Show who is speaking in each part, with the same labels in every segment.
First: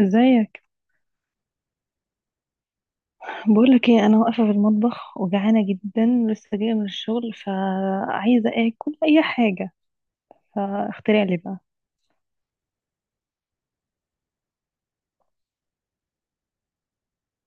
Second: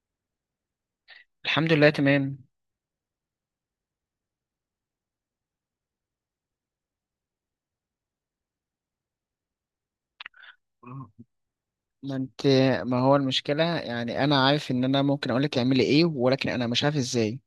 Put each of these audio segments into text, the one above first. Speaker 1: ازيك؟
Speaker 2: الحمد لله، تمام.
Speaker 1: بقولك ايه، انا واقفه في المطبخ وجعانه جدا. لسه جايه من الشغل فعايزه اكل اي حاجه. فاخترع لي بقى.
Speaker 2: ما انت ما هو المشكلة يعني انا عارف ان انا ممكن اقولك تعملي ايه، ولكن انا مش عارف ازاي.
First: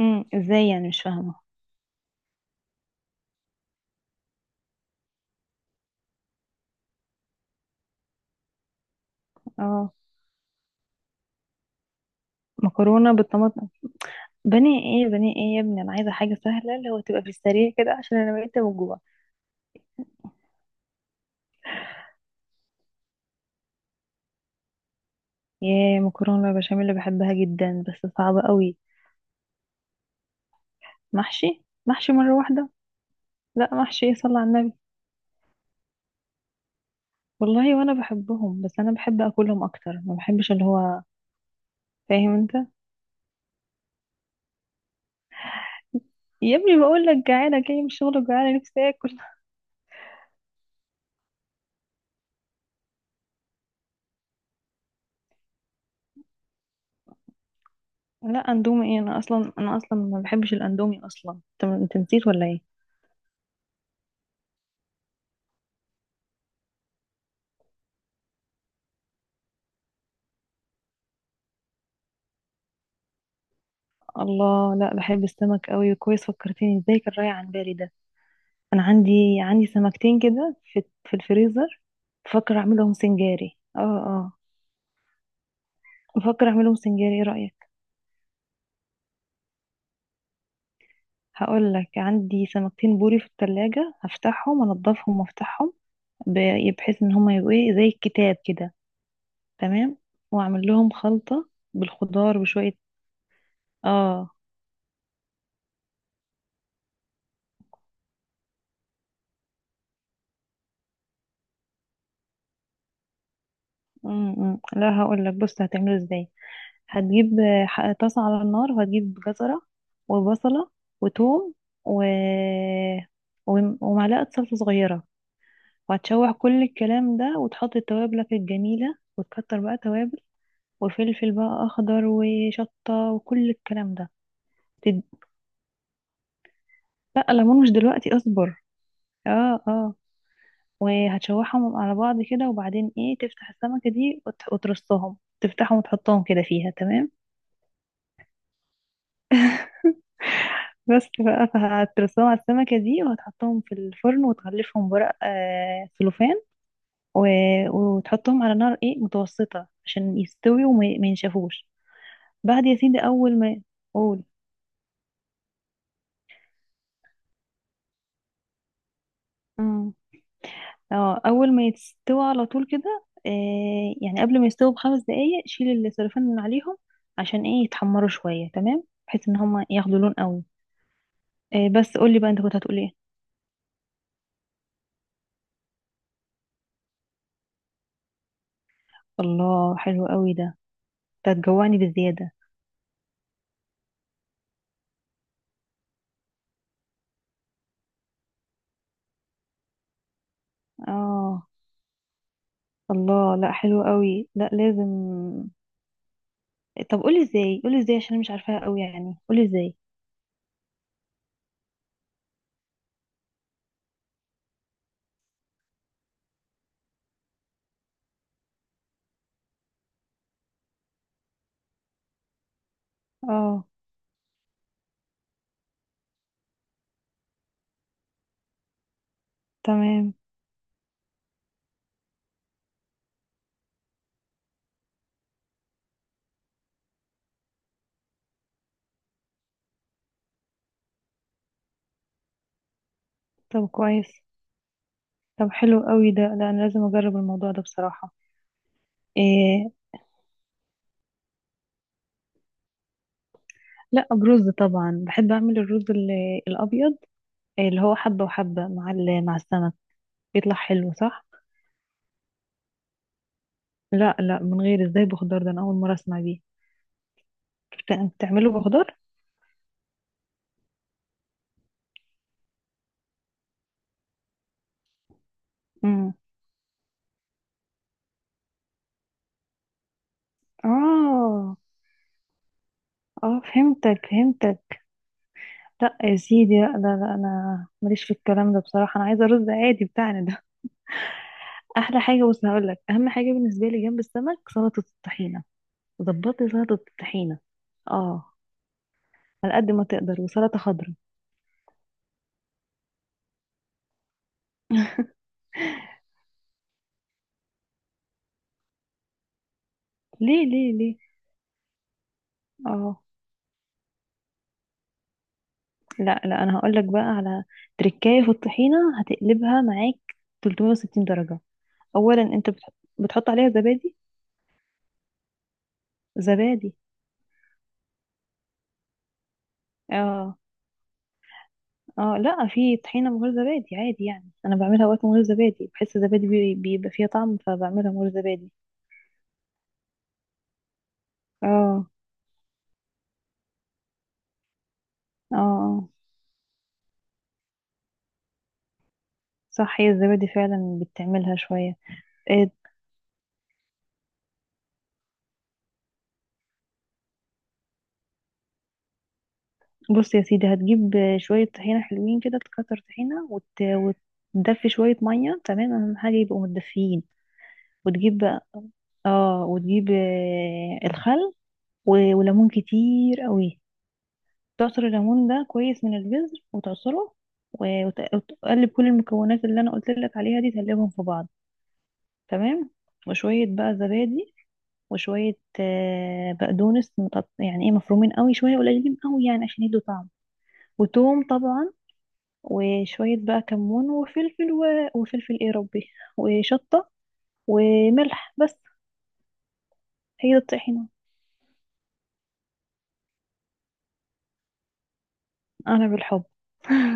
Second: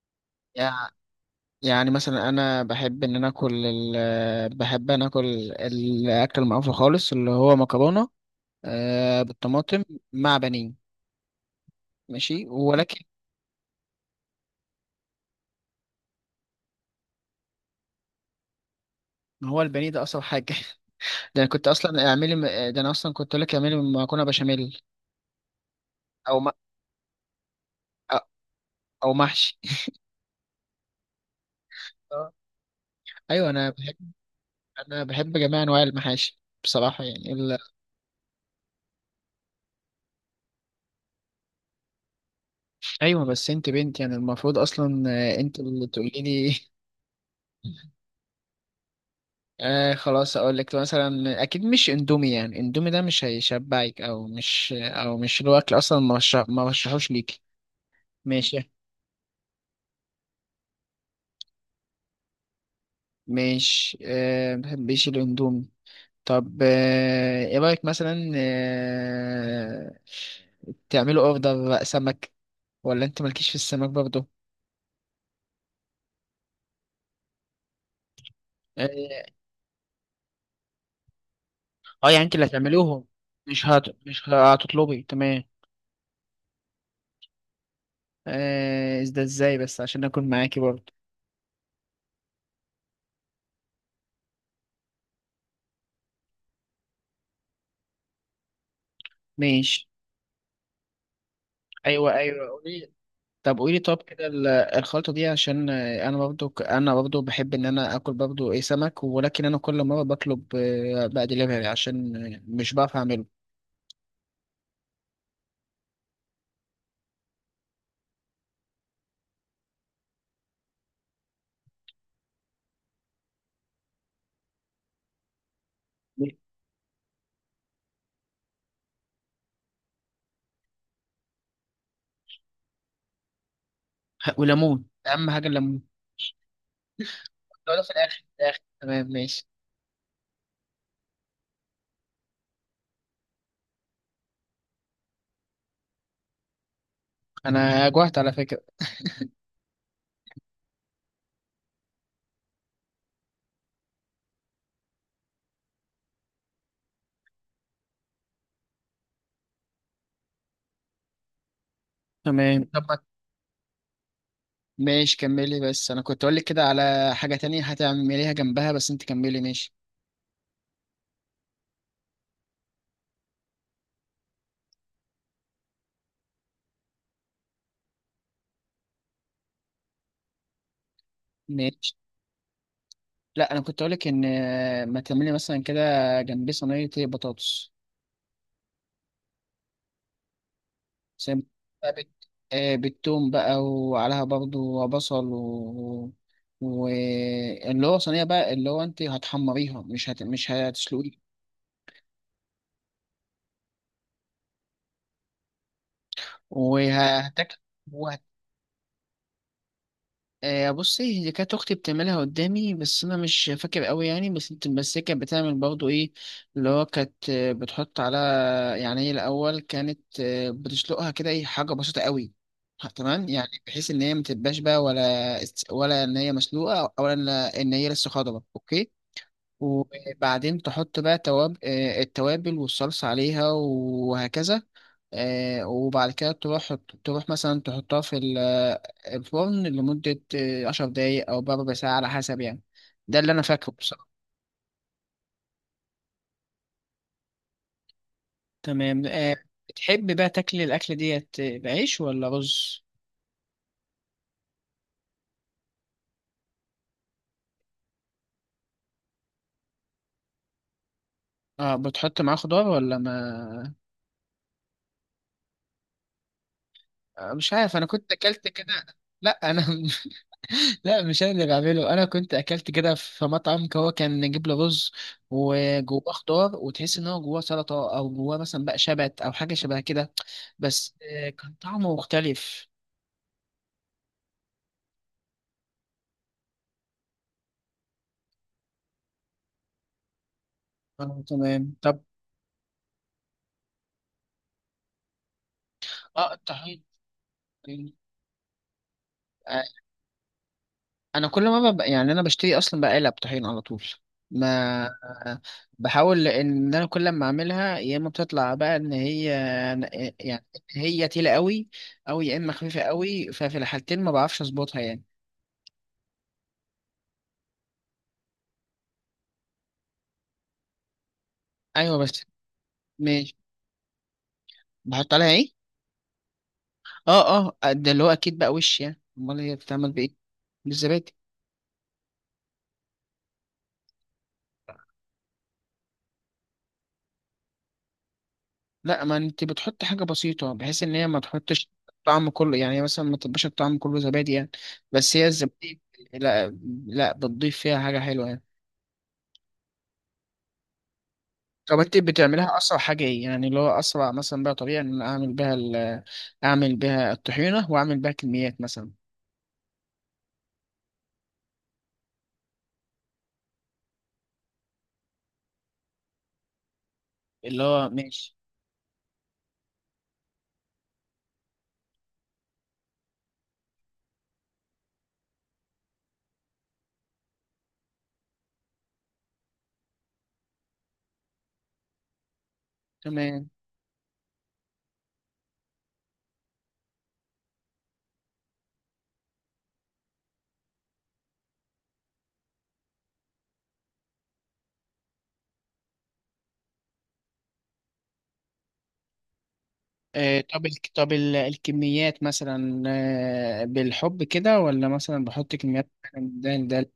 Speaker 1: ازاي يعني؟
Speaker 2: يع-
Speaker 1: مش فاهمه.
Speaker 2: يعني مثلا انا بحب انا اكل الاكل المعروف خالص اللي هو مكرونة، بالطماطم
Speaker 1: اه.
Speaker 2: مع بانيه. ماشي ولكن
Speaker 1: مكرونه بالطماطم؟ بني ايه بني ايه يا ابني، انا عايزه حاجه سهله اللي هو تبقى في السريع كده عشان انا بقيت من جوع.
Speaker 2: هو البانيه ده اصعب حاجة. ده انا اصلا كنت اقول لك اعملي مكرونة بشاميل،
Speaker 1: ياه،
Speaker 2: او م...
Speaker 1: مكرونه بشاميل اللي بحبها جدا بس صعبه قوي.
Speaker 2: او محشي.
Speaker 1: محشي محشي مره واحده.
Speaker 2: ايوه انا
Speaker 1: لا
Speaker 2: بحب
Speaker 1: محشي إيه، صلى على النبي.
Speaker 2: انا بحب جميع انواع المحاشي بصراحة يعني.
Speaker 1: والله وانا بحبهم، بس انا بحب اكلهم اكتر، ما بحبش اللي هو، فاهم انت.
Speaker 2: ايوه بس انت بنت يعني المفروض اصلا انت اللي تقولي
Speaker 1: يا
Speaker 2: لي.
Speaker 1: ابني بقول لك جعانه، جايه من الشغل وجعانه، نفسي اكل.
Speaker 2: خلاص. اقول لك مثلا اكيد مش اندومي، يعني اندومي ده مش هيشبعك، او مش الاكل اصلا، ما رشحوش ليكي.
Speaker 1: لا
Speaker 2: ماشي.
Speaker 1: اندومي ايه؟ انا اصلا ما بحبش الاندومي اصلا. انت نسيت ولا ايه؟
Speaker 2: مش ما بحبش الاندومي. طب ايه رايك مثلا تعملوا اوردر بقى سمك؟ ولا انت مالكيش في السمك برضه؟
Speaker 1: الله، لا بحب السمك قوي، كويس فكرتني، ازاي كان رايح عن بالي ده. انا عندي
Speaker 2: اه
Speaker 1: عندي سمكتين كده في الفريزر.
Speaker 2: يعني انت اللي
Speaker 1: بفكر اعملهم
Speaker 2: هتعملوهم؟
Speaker 1: سنجاري، اه
Speaker 2: مش
Speaker 1: اه.
Speaker 2: هتطلبي، تمام.
Speaker 1: بفكر اعملهم سنجاري، ايه رايك؟
Speaker 2: ده ازاي بس عشان اكون معاكي برضه.
Speaker 1: هقول لك، عندي سمكتين بوري في التلاجة، هفتحهم انضفهم وافتحهم بحيث ان هما يبقوا ايه، زي الكتاب كده.
Speaker 2: ماشي.
Speaker 1: تمام. واعمل لهم خلطة
Speaker 2: ايوه،
Speaker 1: بالخضار
Speaker 2: ايوه،
Speaker 1: بشوية.
Speaker 2: قولي. طب كده
Speaker 1: اه.
Speaker 2: الخلطه دي عشان انا برضه، انا برضه بحب ان انا اكل برضه ايه سمك، ولكن انا كل مره بطلب بقى دليفري عشان مش بعرف اعمله.
Speaker 1: أمم. لا هقول لك، بص هتعمله ازاي. هتجيب طاسه على النار، وهتجيب جزره وبصله وثوم و... ومعلقه صلصه صغيره، وهتشوح كل الكلام ده وتحط توابلك الجميله وتكتر بقى توابل، وفلفل بقى اخضر وشطه وكل الكلام ده.
Speaker 2: وليمون
Speaker 1: تد-
Speaker 2: اهم حاجه الليمون.
Speaker 1: بقى ليمون مش
Speaker 2: لو ده في
Speaker 1: دلوقتي،
Speaker 2: الاخر في الاخر
Speaker 1: اصبر.
Speaker 2: تمام ماشي.
Speaker 1: اه اه. وهتشوحهم على بعض كده، وبعدين ايه، تفتح السمكه دي وترصهم، تفتحهم وتحطهم كده فيها، تمام.
Speaker 2: انا جوعت على فكره.
Speaker 1: بس بقى، فهترصهم على السمكة دي وهتحطهم في الفرن، وتغلفهم بورق سلوفان و... وتحطهم على نار ايه، متوسطة عشان يستوي، ما ينشفوش.
Speaker 2: تمام.
Speaker 1: بعد يا
Speaker 2: طب.
Speaker 1: سيدي أول ما... قول.
Speaker 2: ماشي كملي، بس انا كنت اقول لك كده على حاجه تانية هتعمليها جنبها، بس انت كملي ماشي.
Speaker 1: امم اه، أول ما يستوي على طول كده، يعني قبل ما يستوي بخمس دقايق شيل السلوفان من عليهم عشان ايه يتحمروا شوية، تمام. بحيث ان هما ياخدوا لون قوي.
Speaker 2: ماشي.
Speaker 1: بس قولي بقى، انت كنت هتقول ايه؟
Speaker 2: لا انا كنت اقول لك ان ما تعملي مثلا كده جنبيه صينيه بطاطس.
Speaker 1: الله حلو قوي ده. ده
Speaker 2: زي ما
Speaker 1: هتجوعني
Speaker 2: بقى
Speaker 1: بالزيادة.
Speaker 2: بالثوم بقى، وعليها برضو بصل واللي هو صينيه بقى، اللي هو انت هتحمريها مش هتسلقيها.
Speaker 1: اه. الله، لا حلو قوي، لا لازم. طب قولي
Speaker 2: وهتاكل.
Speaker 1: ازاي، قولي ازاي عشان أنا مش عارفاها قوي يعني، قولي ازاي.
Speaker 2: بصي، هي كانت اختي بتعملها قدامي، بس انا مش فاكر قوي يعني. بس هي كانت بتعمل برضو ايه، اللي هو كانت بتحط على، يعني هي الاول كانت بتسلقها كده ايه، حاجه بسيطه قوي. تمام، يعني
Speaker 1: اه.
Speaker 2: بحيث ان هي ما تبقاش بقى، ولا ولا ان هي مسلوقه، ولا ان إن هي لسه خضره. اوكي.
Speaker 1: تمام.
Speaker 2: وبعدين تحط بقى تواب آه، التوابل والصلصه عليها وهكذا. وبعد كده تروح مثلا تحطها في الفرن لمدة عشر دقايق أو بربع ساعة، على حسب يعني. ده اللي أنا
Speaker 1: طب
Speaker 2: فاكره بصراحة.
Speaker 1: كويس. طب حلو قوي ده، لا انا لازم اجرب الموضوع ده بصراحة.
Speaker 2: تمام.
Speaker 1: إيه؟
Speaker 2: بتحب بقى تاكل الأكلة ديت بعيش ولا رز؟
Speaker 1: لا برز طبعا، بحب اعمل الرز الابيض، اللي هو حبة وحبة مع مع السمك، بيطلع حلو صح.
Speaker 2: اه بتحط معاه خضار ولا ما؟
Speaker 1: لا لا، من غير، ازاي بخضار؟ ده انا اول مرة اسمع بيه.
Speaker 2: مش عارف أنا كنت أكلت
Speaker 1: بتعمله
Speaker 2: كده.
Speaker 1: بخضار؟
Speaker 2: لا أنا. لا مش أنا اللي بعمله، أنا كنت أكلت كده في مطعم، هو كان نجيب له رز وجواه
Speaker 1: امم
Speaker 2: خضار، وتحس إن هو جواه سلطة أو جواه مثلا بقى شبت أو حاجة شبه كده. بس كان
Speaker 1: اه
Speaker 2: طعمه مختلف.
Speaker 1: اه، فهمتك فهمتك. لا يا سيدي، لا لا لا، انا ماليش في الكلام ده بصراحه، انا عايزه رز عادي بتاعنا ده.
Speaker 2: تمام. طب
Speaker 1: احلى حاجه، بص هقول لك، اهم حاجه بالنسبه لي جنب السمك، سلطه الطحينه.
Speaker 2: اه
Speaker 1: ظبطي سلطه
Speaker 2: الطحين،
Speaker 1: الطحينه.
Speaker 2: الطحين.
Speaker 1: اه. على
Speaker 2: آه،
Speaker 1: قد ما تقدر، وسلطه خضراء.
Speaker 2: انا كل ما ببقى يعني انا بشتري اصلا بقالة طحين على طول. ما آه، بحاول ان انا كل ما اعملها يا اما بتطلع بقى ان هي،
Speaker 1: ليه
Speaker 2: يعني
Speaker 1: ليه ليه.
Speaker 2: هي تقيلة قوي او يا اما خفيفة
Speaker 1: اه.
Speaker 2: قوي، ففي الحالتين ما بعرفش اظبطها يعني.
Speaker 1: لا لا، انا هقول لك بقى على تركايه في الطحينه، هتقلبها معاك 360 درجه.
Speaker 2: ايوه
Speaker 1: اولا
Speaker 2: بس.
Speaker 1: انت بتحط
Speaker 2: ماشي.
Speaker 1: عليها زبادي.
Speaker 2: بحط عليها ايه؟
Speaker 1: زبادي.
Speaker 2: اه اه، ده اللي هو اكيد بقى، وش يعني امال هي بتتعمل بايه؟
Speaker 1: اه
Speaker 2: بالزبادي.
Speaker 1: اه. لا، في طحينة من غير زبادي عادي يعني، انا بعملها وقت من غير زبادي، بحس الزبادي بيبقى فيها طعم، فبعملها من غير زبادي.
Speaker 2: لا، ما انت بتحط حاجه بسيطه بحيث ان هي ما تحطش
Speaker 1: اه
Speaker 2: طعم كله، يعني هي مثلا ما تبقاش الطعم كله زبادي يعني. بس هي
Speaker 1: اه.
Speaker 2: الزبادي.
Speaker 1: آه.
Speaker 2: لا، لا، بتضيف فيها حاجه حلوه يعني.
Speaker 1: صح، هي الزبادي فعلا بتعملها شوية.
Speaker 2: طب انت
Speaker 1: آه،
Speaker 2: بتعملها اسرع حاجه ايه، يعني اللي هو اسرع مثلا بقى طريقه ان انا اعمل بيها الطحينه، واعمل بيها كميات مثلا؟
Speaker 1: بص يا سيدي، هتجيب شوية طحينة حلوين كده، تكتر طحينة وتدفي شوية مية، تمام، أهم حاجة يبقوا متدفيين.
Speaker 2: اللي هو
Speaker 1: وتجيب
Speaker 2: ماشي.
Speaker 1: بقى- اه وتجيب الخل وليمون كتير قوي، تعصر الليمون ده كويس من البذر وتعصره، وتقلب كل المكونات اللي انا قلت لك عليها دي، تقلبهم في بعض، تمام. وشويه
Speaker 2: تمام.
Speaker 1: بقى زبادي، وشويه بقدونس يعني ايه، مفرومين قوي، شويه قليلين قوي يعني عشان يدوا طعم، وتوم طبعا، وشويه بقى كمون وفلفل وفلفل ايه، ربي، وشطه، وملح بس. هي دي الطحينه.
Speaker 2: الكميات مثلا؟ بالحب كده، ولا مثلا بحط
Speaker 1: انا
Speaker 2: كميات
Speaker 1: بالحب.
Speaker 2: مثلاً ده؟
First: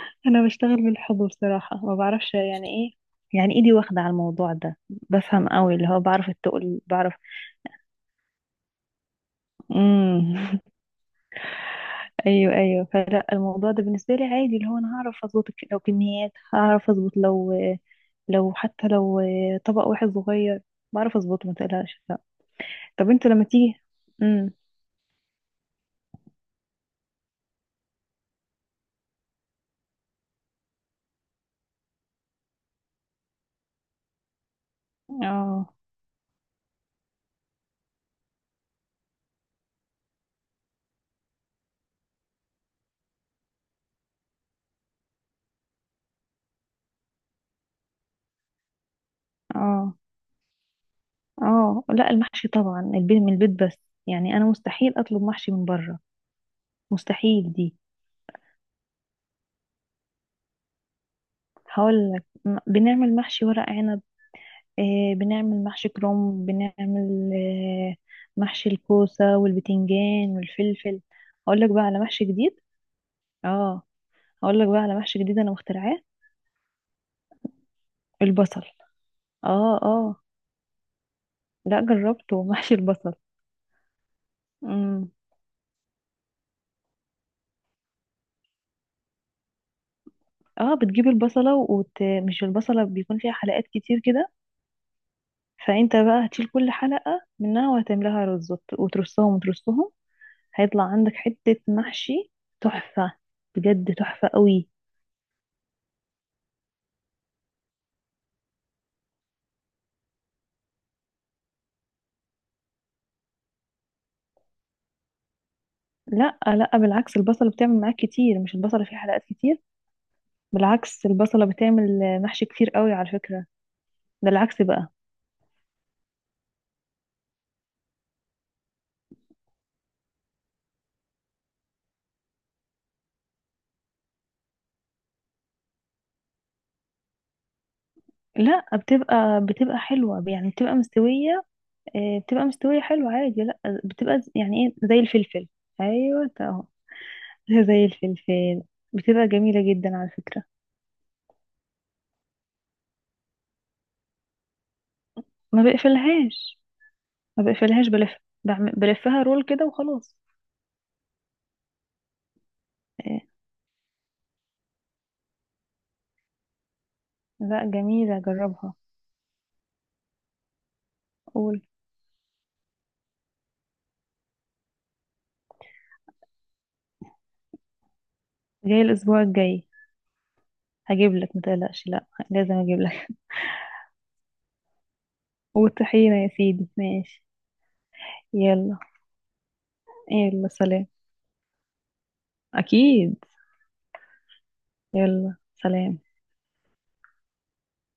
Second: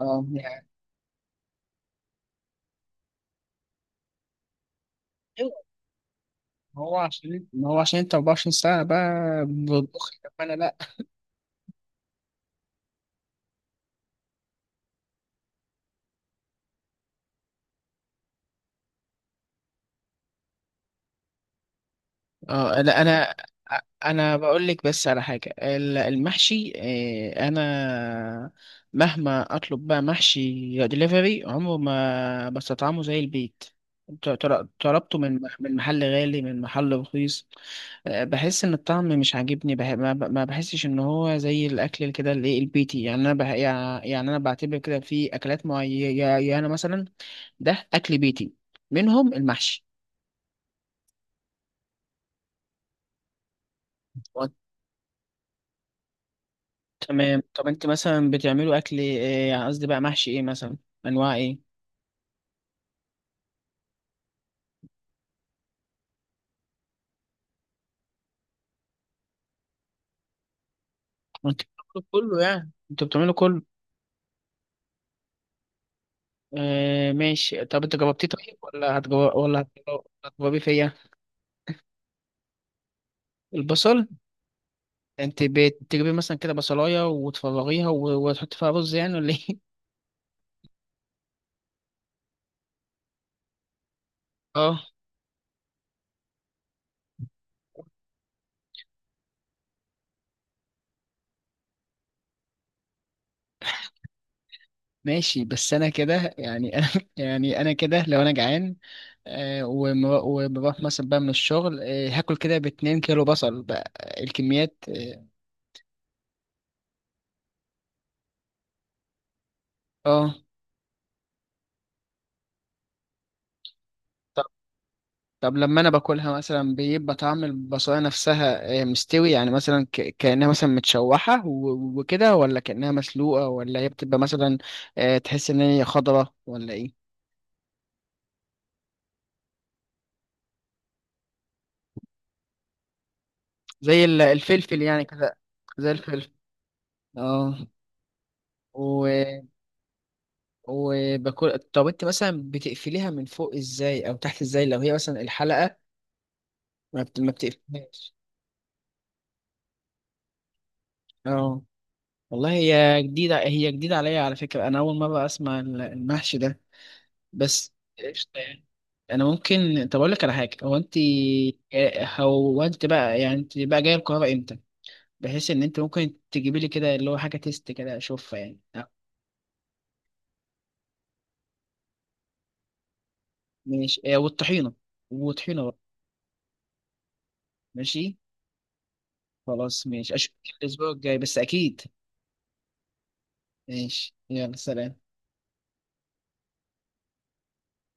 Speaker 2: اه
Speaker 1: انا
Speaker 2: يعني.
Speaker 1: بشتغل بالحضور صراحة، ما بعرفش يعني ايه، يعني ايدي واخدة على الموضوع ده، بفهم قوي اللي هو، بعرف التقل
Speaker 2: هو
Speaker 1: بعرف.
Speaker 2: عشان ما هو عشان انت 24 ساعة بقى بتطبخ، طب
Speaker 1: امم
Speaker 2: انا لا.
Speaker 1: ايوه ايوه، فلا الموضوع ده بالنسبة لي عادي، اللي هو انا هعرف اظبط لو كميات، هعرف اظبط، لو حتى لو طبق واحد صغير بعرف اظبطه، ما تقلقش، لا.
Speaker 2: اه لا،
Speaker 1: طب انت
Speaker 2: انا
Speaker 1: لما تيجي.
Speaker 2: انا
Speaker 1: امم
Speaker 2: بقول لك بس على حاجة المحشي. اه، انا مهما اطلب بقى محشي دليفري عمره ما بستطعمه زي البيت. طلبته من مح-
Speaker 1: اه
Speaker 2: من محل غالي، من محل رخيص. بحس ان الطعم مش عاجبني. بح... ما ب- ما بحسش ان هو زي الاكل كده اللي إيه البيتي، يعني انا بح... يعني يعني انا بعتبر كده في اكلات معينه مثلا، ده اكل بيتي، منهم المحشي.
Speaker 1: اه اه. لا المحشي طبعا البيت من البيت بس، يعني انا
Speaker 2: و-
Speaker 1: مستحيل اطلب محشي من بره،
Speaker 2: تمام.
Speaker 1: مستحيل
Speaker 2: طب
Speaker 1: دي.
Speaker 2: انت مثلا بتعملوا اكل ايه، يعني قصدي بقى محشي ايه مثلا؟ انواع ايه؟
Speaker 1: هقول لك، بنعمل محشي ورق عنب، بنعمل محشي كرنب، بنعمل محشي الكوسة والبتنجان والفلفل. هقول
Speaker 2: انت
Speaker 1: لك بقى على
Speaker 2: بتعملوا
Speaker 1: محشي
Speaker 2: كله؟
Speaker 1: جديد.
Speaker 2: يعني انت بتعملوا كله؟
Speaker 1: اه. هقول لك بقى على محشي جديد انا مخترعاه.
Speaker 2: ماشي. طب انت جربتيه طيب،
Speaker 1: البصل.
Speaker 2: ولا هتجرب، ولا
Speaker 1: اه اه.
Speaker 2: هتجربي فيا؟
Speaker 1: لا جربته. محشي البصل.
Speaker 2: البصل؟
Speaker 1: امم
Speaker 2: انت بتجيبي مثلا كده بصلايه وتفرغيها وتحطي فيها رز يعني، ولا ايه؟
Speaker 1: اه، بتجيب البصلة مش البصلة، بيكون فيها حلقات كتير كده،
Speaker 2: اه
Speaker 1: فانت بقى هتشيل كل حلقة منها وهتملاها رز، وترصهم وترصهم. هيطلع عندك حتة محشي تحفة، بجد تحفة قوي.
Speaker 2: ماشي، بس انا كده يعني، انا يعني انا كده لو انا جعان وبروح مثلا بقى من الشغل هاكل كده باتنين كيلو بصل بقى، الكميات اه.
Speaker 1: لا لا، بالعكس البصلة بتعمل معاك كتير، مش البصلة فيه حلقات كتير،
Speaker 2: آه.
Speaker 1: بالعكس البصلة بتعمل محشي كتير قوي على فكرة، ده
Speaker 2: طب
Speaker 1: العكس بقى.
Speaker 2: طب لما انا باكلها مثلا بيبقى طعم البصلايه نفسها آه مستوي، يعني مثلا كانها مثلا متشوحه وكده، ولا كانها مسلوقه، ولا هي بتبقى مثلا تحس ان هي خضره ولا ايه؟
Speaker 1: لا بتبقى حلوة يعني، بتبقى مستوية. بتبقى مستوية حلوة عادي، لا.
Speaker 2: زي
Speaker 1: بتبقى يعني ايه،
Speaker 2: الفلفل
Speaker 1: زي
Speaker 2: يعني كده.
Speaker 1: الفلفل.
Speaker 2: زي
Speaker 1: ايوه
Speaker 2: الفلفل.
Speaker 1: اهو.
Speaker 2: اه
Speaker 1: زي الفلفل. بتبقى جميلة جدا على فكرة.
Speaker 2: وباكل. طب انت مثلا بتقفليها من فوق ازاي، او تحت ازاي، لو هي مثلا
Speaker 1: ما
Speaker 2: الحلقة؟
Speaker 1: بقفلهاش.
Speaker 2: ما
Speaker 1: ما بقفلهاش، بلف.
Speaker 2: بتقفلهاش.
Speaker 1: بلفها رول كده وخلاص.
Speaker 2: اه والله، هي
Speaker 1: آه.
Speaker 2: جديدة، هي جديدة عليا على فكرة، انا اول مرة اسمع المحشي ده.
Speaker 1: لا
Speaker 2: بس.
Speaker 1: جميلة،
Speaker 2: قشطة يعني.
Speaker 1: جربها.
Speaker 2: انا ممكن طب اقول لك على حاجة، هو انت؟
Speaker 1: قول.
Speaker 2: اه، هو انت بقى يعني انت بقى جاية القاهرة امتى، بحيث ان انت ممكن تجيبي لي كده اللي هو حاجة تيست كده اشوفها يعني؟
Speaker 1: جاي
Speaker 2: اه،
Speaker 1: الاسبوع الجاي. هجيب لك، متقلقش، لا لازم اجيب لك.
Speaker 2: ماشي. اه، والطحينة، والطحينة بقى.
Speaker 1: والطحينة يا سيدي، ماشي.
Speaker 2: ماشي.
Speaker 1: يلا.
Speaker 2: خلاص ماشي، اشوفك
Speaker 1: يلا سلام.
Speaker 2: الاسبوع الجاي بس اكيد.
Speaker 1: اكيد.
Speaker 2: ماشي يلا سلام.
Speaker 1: يلا سلام.